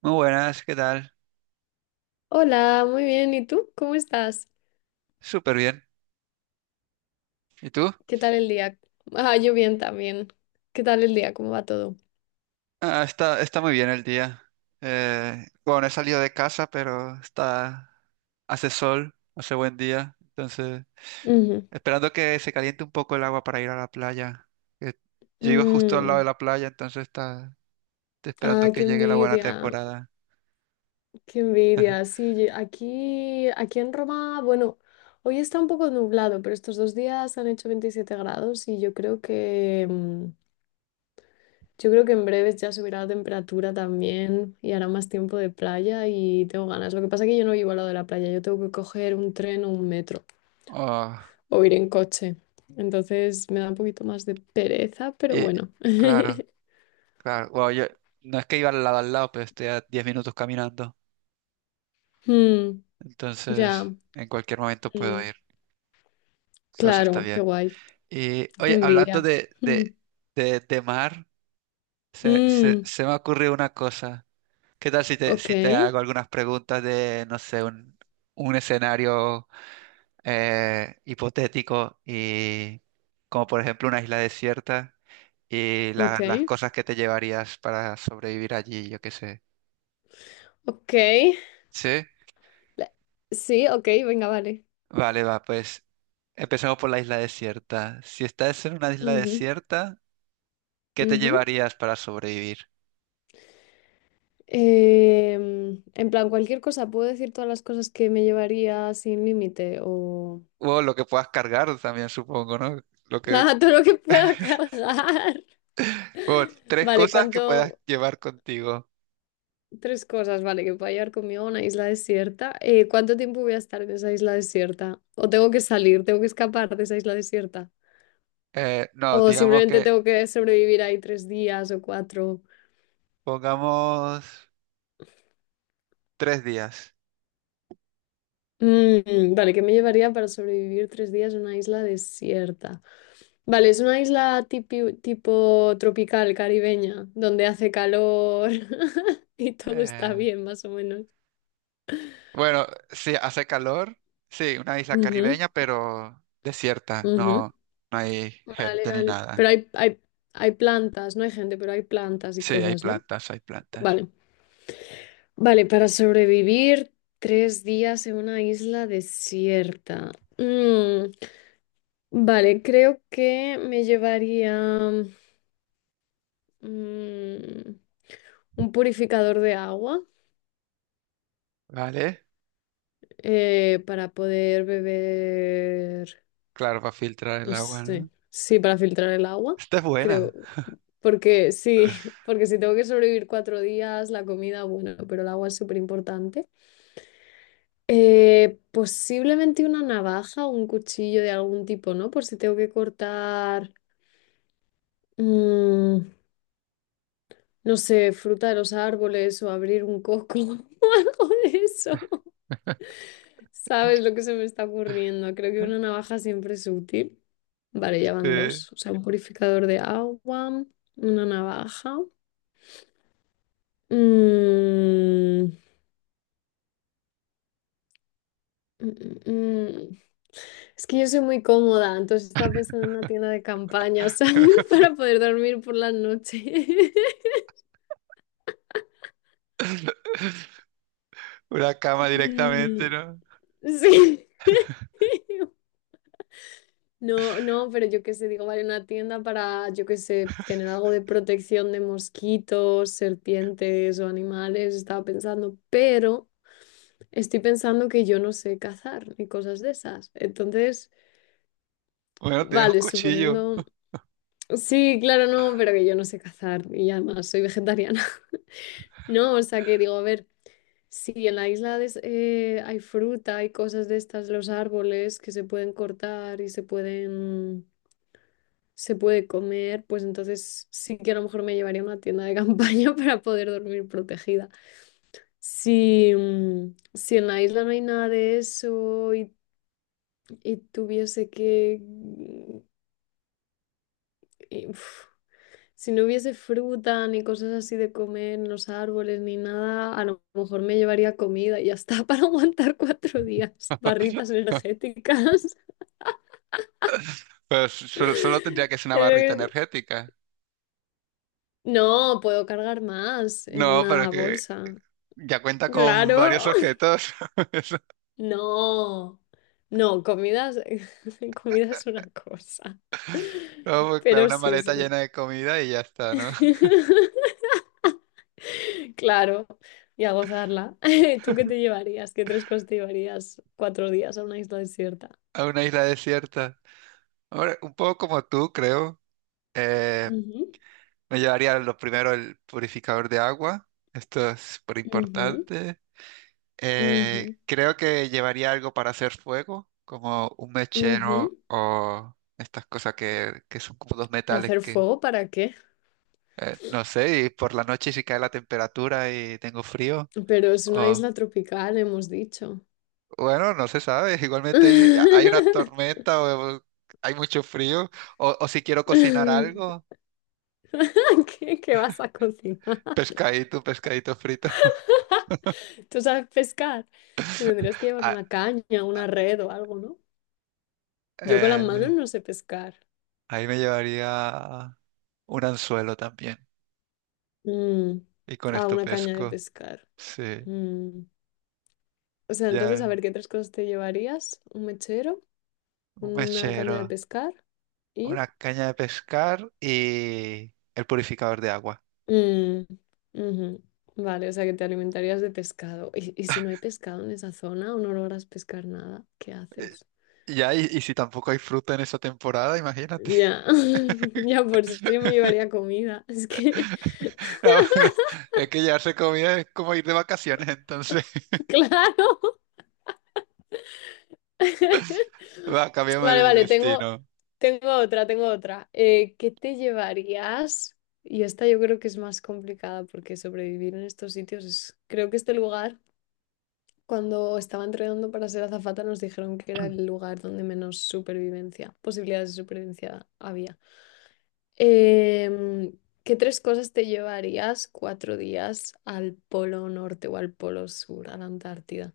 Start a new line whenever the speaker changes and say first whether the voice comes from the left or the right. right: Muy buenas, ¿qué tal?
left: Hola, muy bien. ¿Y tú? ¿Cómo estás?
right: Súper bien. ¿Y tú?
left: ¿Qué tal el día? Ah, yo bien también. ¿Qué tal el día? ¿Cómo va todo?
right: Ah, está muy bien el día. Bueno, he salido de casa, pero está, hace sol, hace buen día. Entonces,
left: Ujú.
right: esperando que se caliente un poco el agua para ir a la playa. Que Yo vivo justo al lado de
left: Mm.
right: la playa, entonces está, estoy esperando
left: Ah,
right: que
left: qué
right: llegue la buena
left: envidia,
right: temporada.
left: qué envidia. Sí, aquí, aquí en Roma, bueno, hoy está un poco nublado, pero estos dos días han hecho 27 grados y yo creo que, yo creo que en breves ya subirá la temperatura también y hará más tiempo de playa y tengo ganas. Lo que pasa es que yo no vivo al lado de la playa, yo tengo que coger un tren o un metro
right: Oh,
left: o ir en coche. Entonces me da un poquito más de pereza, pero
right: y
left: bueno.
right: claro, claro. Bueno, yo no es que iba al lado, pero estoy a 10 minutos caminando.
left: Mm,
right: Entonces,
left: ya,
right: en cualquier momento puedo
left: mm,
right: ir. Entonces está
left: claro, qué
right: bien.
left: guay,
right: Y
left: qué
right: oye, hablando
left: envidia.
right: de,
left: Mm,
right: de, de, de mar, se, se,
left: mm,
right: se me ocurrió una cosa. ¿Qué tal si te,
left: ok,
right: si te hago algunas preguntas de, no sé, un escenario hipotético y como por ejemplo una isla desierta y
left: ok,
right: las cosas que te llevarías para sobrevivir allí, yo qué sé?
left: ok.
right: ¿Sí?
left: La- Sí, ok, venga, vale.
right: Vale, va, pues empecemos por la isla desierta. Si estás en una isla
left: Ujú,
right: desierta, ¿qué te
left: ujú.
right: llevarías para sobrevivir?
left: En plan, ¿cualquier cosa, puedo decir todas las cosas que me llevaría sin límite o
right: O lo que puedas cargar también, supongo, ¿no? Lo que,
left: nada, todo lo que pueda cargar?
right: bueno, tres
left: Vale,
right: cosas que puedas
left: ¿cuánto?
right: llevar contigo.
left: Tres cosas, vale, que pueda llevar conmigo a una isla desierta. ¿Cuánto tiempo voy a estar en esa isla desierta? ¿O tengo que salir, tengo que escapar de esa isla desierta?
right: No,
left: ¿O
right: digamos
left: simplemente
right: que
left: tengo que sobrevivir ahí tres días o cuatro?
right: pongamos 3 días.
left: Mm, vale, ¿qué me llevaría para sobrevivir tres días en una isla desierta? Vale, es una isla tipo tropical, caribeña, donde hace calor y todo está
right: Eh,
left: bien, más o menos.
right: bueno, sí, hace calor. Sí, una isla
left: Ujú,
right: caribeña, pero desierta.
left: ujú.
right: No, no hay
left: Vale,
right: gente ni
left: vale.
right: nada.
left: Pero hay plantas, no hay gente, pero hay plantas y
right: Sí, hay
left: cosas, ¿no?
right: plantas, hay plantas.
left: Vale. Vale, para sobrevivir tres días en una isla desierta. Vale, creo que me llevaría mm, un purificador de agua,
right: ¿Vale?
left: para poder beber.
right: Claro, para filtrar el
left: No
right: agua, ¿no?
left: sé. Sí, para filtrar el agua,
right: Esta es
left: creo.
right: buena.
left: Porque sí, porque si tengo que sobrevivir cuatro días, la comida, bueno, pero el agua es súper importante. Posiblemente una navaja o un cuchillo de algún tipo, ¿no? Por si tengo que cortar, mm, no sé, fruta de los árboles o abrir un coco o algo de eso. ¿Sabes lo que se me está ocurriendo? Creo que una navaja siempre es útil. Vale, ya van
right: Sí.
left: dos. O sea, un purificador de agua, una navaja. Mm, mm, mm, mm. Es que yo soy muy cómoda, entonces estaba pensando en una tienda de campaña, ¿sabes? Para poder dormir por la noche.
right: Una cama directamente,
left: Mm.
right: ¿no?
left: Sí. No, no, pero yo qué sé, digo, vale, una tienda para, yo qué sé, tener algo de protección de mosquitos, serpientes o animales, estaba pensando, pero estoy pensando que yo no sé cazar ni cosas de esas. Entonces,
right: Bueno, tienes un
left: vale,
right: cuchillo.
left: suponiendo, sí, claro, no, pero que yo no sé cazar y además soy vegetariana. No, o sea que digo, a ver, si en la hay fruta, hay cosas de estas, los árboles que se pueden cortar y se pueden, se puede comer, pues entonces sí que a lo mejor me llevaría a una tienda de campaña para poder dormir protegida. Si, si en la isla no hay nada de eso y tuviese que... y, uf, si no hubiese fruta ni cosas así de comer en los árboles ni nada, a lo mejor me llevaría comida y ya está para aguantar cuatro días. Barritas energéticas.
right: Pero solo, solo tendría
left: Es
right: que ser una barrita
left: lo que-
right: energética.
left: No, puedo cargar más en
right: No, pero es
left: una
right: que
left: bolsa.
right: ya cuenta con varios
left: Claro.
right: objetos. Eso-
left: No, no, comida es una cosa.
right: no, pues, claro,
left: Pero
right: una
left: sí, sí.
right: maleta llena de comida y ya está, ¿no?
left: Claro, y a gozarla. ¿Tú qué te llevarías? ¿Qué tres cosas te llevarías cuatro días a una isla desierta?
right: A una isla desierta. Ahora, un poco como tú, creo. Eh,
left: Ujú,
right: me llevaría lo primero el purificador de agua. Esto es súper
left: ujú,
right: importante.
left: ujú,
right: Creo que llevaría algo para hacer fuego, como un mechero
left: ujú.
right: o estas cosas que son como dos metales
left: ¿Hacer
right: que…
left: fuego para qué?
right: No sé, y por la noche si cae la temperatura y tengo frío,
left: Pero es una
right: o
left: isla tropical, hemos dicho.
right: bueno, no se sabe, igualmente hay una tormenta o hay mucho frío, o si quiero
left: ¿Qué,
right: cocinar algo,
left: qué vas a cocinar?
right: pescadito, pescadito frito.
left: ¿Tú sabes pescar? Te tendrías que llevar
right: Ah,
left: una caña,
right: ah,
left: una red o algo, ¿no? Yo con las manos
right: eh,
left: no sé pescar.
right: ahí me llevaría un anzuelo también,
left: Mm.
right: y con
left: Ah,
right: esto
left: una caña de
right: pesco,
left: pescar.
right: sí,
left: Mm. O sea, entonces,
right: ya,
left: a ver, ¿qué tres cosas te llevarías? Un mechero,
right: un
left: una caña
right: mechero,
left: de pescar y...
right: una caña de pescar y el purificador de agua.
left: Mm, ujú. Vale, o sea, que te alimentarías de pescado. Y si no hay pescado en esa zona o no logras pescar nada, qué haces?
right: Ya, y si tampoco hay fruta en esa temporada, imagínate.
left: Ya, ya por si me llevaría comida. Es que,
right: No, pero es que llevarse comida es como ir de vacaciones, entonces
left: claro.
right: va, cambiamos
left: Vale,
right: de
left: vale,
right: destino.
left: tengo tengo otra. ¿Qué te llevarías? Y esta yo creo que es más complicada porque sobrevivir en estos sitios es... Creo que este lugar, cuando estaba entrenando para ser azafata, nos dijeron que era el lugar donde menos supervivencia, posibilidades de supervivencia había. Em, ¿Qué tres cosas te llevarías cuatro días al polo norte o al polo sur, a la Antártida,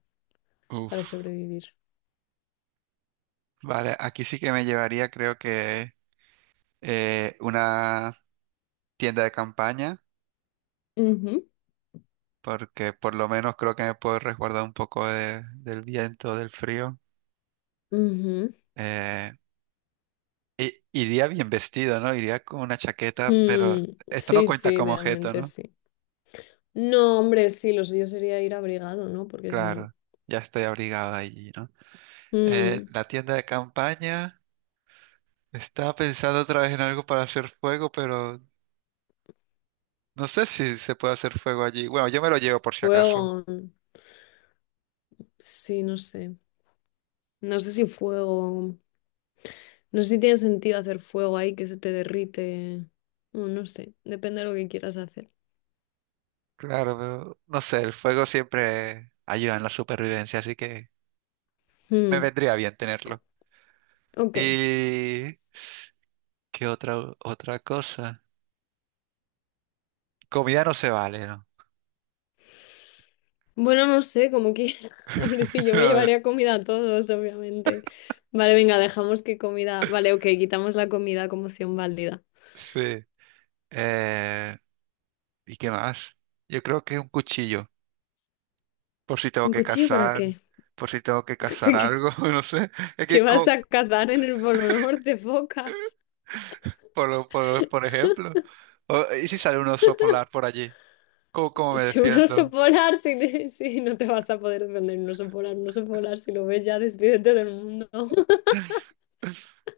left: para
right: Uf,
left: sobrevivir?
right: vale, aquí sí que me llevaría, creo que una tienda de campaña,
left: Ujú,
right: porque por lo menos creo que me puedo resguardar un poco del viento, del frío.
left: ujú.
right: Eh, iría bien vestido, ¿no? Iría con una chaqueta, pero
left: Mm,
right: esto no
left: sí,
right: cuenta
left: sí,
right: como objeto,
left: realmente
right: ¿no?
left: sí. No, hombre, sí, lo suyo sería ir abrigado, ¿no? Porque si no.
right: Claro, ya estoy abrigado allí, ¿no?
left: Mm,
right: La tienda de campaña. Estaba pensando otra vez en algo para hacer fuego, pero no sé si se puede hacer fuego allí. Bueno, yo me lo llevo por si acaso.
left: fuego. Sí, no sé. No sé si fuego. No sé si tiene sentido hacer fuego ahí que se te derrite. Mm, no sé. Depende de lo que quieras hacer.
right: Claro, pero no sé, el fuego siempre ayuda en la supervivencia, así que me
left: Mm,
right: vendría bien tenerlo.
left: ok.
right: ¿Y qué otra cosa? Comida no se vale, ¿no?
left: Bueno, no sé, como quieras. A ver, sí, yo me
right: No, no.
left: llevaría comida a todos, obviamente. Vale, venga, dejamos que comida. Vale, ok, quitamos la comida como opción válida.
right: Sí. Eh, ¿Y qué más? Yo creo que un cuchillo, por si tengo
left: ¿Un
right: que
left: cuchillo para
right: cazar,
left: qué?
right: por si tengo que cazar algo, no sé. Es
left: ¿Que
right: que
left: vas a cazar en el Polo Norte, focas?
right: por ejemplo. ¿Y si sale un oso polar por allí? ¿Cómo, cómo me
left: Si un oso
right: defiendo?
left: polar, si no te vas a poder defender un oso polar, si lo ves ya, despídete del mundo.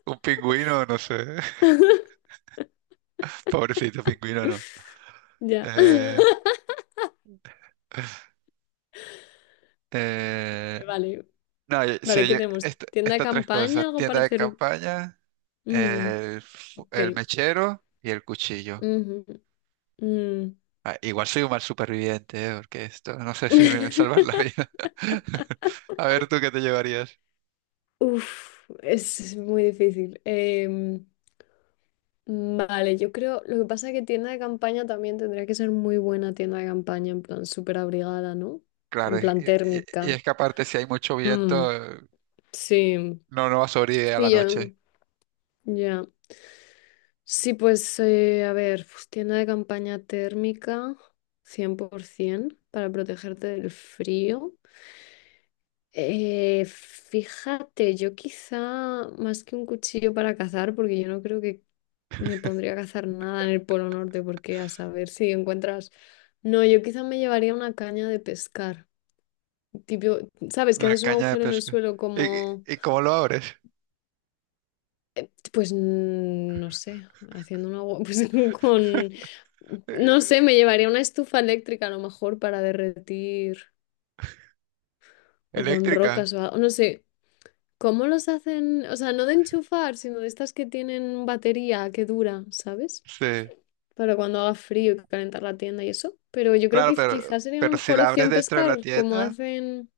right: ¿Un pingüino? No sé. Pobrecito pingüino, no.
left: Ya.
right: Eh, eh,
left: Vale,
right: no,
left: vale,
right: sí,
left: ¿qué tenemos? ¿Tienda de
right: estas tres
left: campaña?
right: cosas.
left: ¿Algo
right: Tienda
left: para
right: de
left: hacer?
right: campaña,
left: Mm, ok.
right: el mechero y el cuchillo.
left: Ujú, mm.
right: Ah, igual soy un mal superviviente, porque esto no sé si me va a salvar la vida. A ver, ¿tú qué te llevarías?
left: Uf, es muy difícil. Vale, yo creo, lo que pasa es que tienda de campaña también tendría que ser muy buena tienda de campaña, en plan súper abrigada, ¿no?
right: Claro,
left: En
right: y,
left: plan
right: y- y
left: térmica.
right: es que aparte si hay mucho viento,
left: Mm, sí,
right: no, no va a sobrevivir a la
left: sí, ya,
right: noche.
left: ya. Sí, a ver, pues, tienda de campaña térmica, 100%, para protegerte del frío. Fíjate, yo quizá más que un cuchillo para cazar, porque yo no creo que me pondría a cazar nada en el Polo Norte, porque a saber si encuentras... No, yo quizá me llevaría una caña de pescar. Tipo, ¿sabes? Que
right: Una
left: haces un
right: caña de
left: agujero en el
right: pesca.
left: suelo
right: ¿Y,
left: como...
right: y cómo lo abres?
left: Pues no sé, haciendo un agua, pues con... No
right: Eh,
left: sé, me llevaría una estufa eléctrica a lo mejor para derretir o con
right: Eléctrica.
left: rocas o algo, no sé. ¿Cómo los hacen? O sea, no de enchufar, sino de estas que tienen batería que dura, ¿sabes?
right: Sí.
left: Para cuando haga frío y calentar la tienda y eso. Pero yo creo
right: Claro,
left: que
right: pero,
left: quizás sería una
right: pero si
left: mejor
right: la abres
left: opción
right: dentro de la
left: pescar, como
right: tienda,
left: hacen...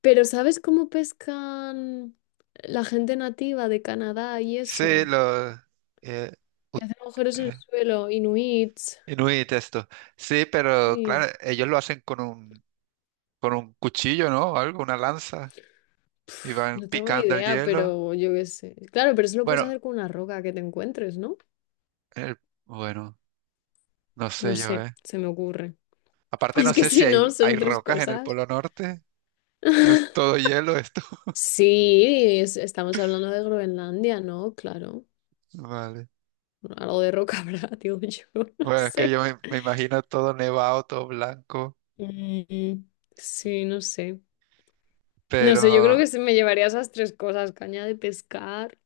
left: Pero ¿sabes cómo pescan la gente nativa de Canadá y
right: sí,
left: eso?
right: los eh, ut-
left: Hacen agujeros en el
right: eh,
left: suelo, inuits.
right: Inuit esto. Sí, pero
left: Sí.
right: claro, ellos lo hacen con un cuchillo, ¿no? O algo, una lanza. Y
left: Pf,
right: van
left: no tengo ni
right: picando el
left: idea,
right: hielo.
left: pero yo qué sé. Claro, pero eso lo puedes
right: Bueno,
left: hacer con una roca que te encuentres, ¿no?
right: el- bueno, no
left: No
right: sé yo,
left: sé,
right: ¿eh?
left: se me ocurre.
right: Aparte
left: Es
right: no
left: que
right: sé si
left: si
right: hay,
left: no,
right: hay
left: son tres
right: rocas en el
left: cosas.
right: Polo Norte. No es todo hielo esto.
left: Sí, estamos hablando de Groenlandia, ¿no? Claro.
right: Vale.
left: Algo de roca habrá, digo yo, no
right: Bueno, es que
left: sé.
right: yo me imagino todo nevado, todo blanco,
left: Mm, sí, no sé. No sé, yo creo
right: pero
left: que se me llevaría esas tres cosas, caña de pescar.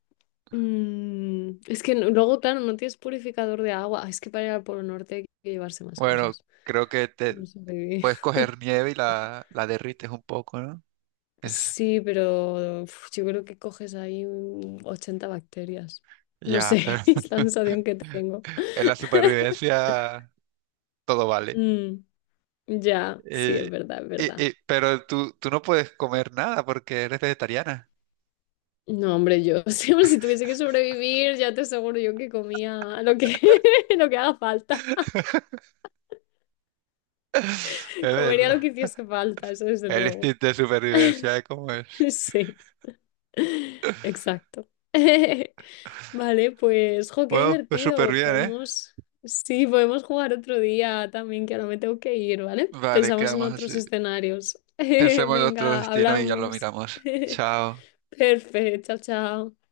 left: Mm, es que no- luego, claro, no tienes purificador de agua. Ah, es que para ir al Polo Norte hay que llevarse más
right: bueno,
left: cosas.
right: creo que te
left: No sobreviví.
right: puedes coger nieve y la derrites un poco, ¿no? Es,
left: Sí, pero uf, yo creo que coges ahí 80 bacterias. No
right: ya, pero
left: sé, es la sensación que tengo.
right: en la supervivencia todo vale.
left: Mm. Ya, sí, es
right: Eh,
left: verdad, es verdad.
right: pero tú, tú no puedes comer nada porque eres vegetariana.
left: No, hombre, yo siempre si tuviese que sobrevivir, ya te aseguro yo que comía lo que, lo que haga falta.
right: Es
left: Comería
right: verdad.
left: lo que hiciese falta, eso desde
right: El
left: luego.
right: instinto de supervivencia es como es.
left: Sí, exacto. Vale, pues, jo, qué
right: Bueno, pues súper
left: divertido.
right: bien, ¿eh?
left: Podemos, sí, podemos jugar otro día también, que ahora me tengo que ir, ¿vale?
right: Vale,
left: Pensamos en
right: quedamos así.
left: otros escenarios.
right: Pensemos en otro
left: Venga,
right: destino y ya lo
left: hablamos.
right: miramos. Chao.
left: Perfecto, chao, chao.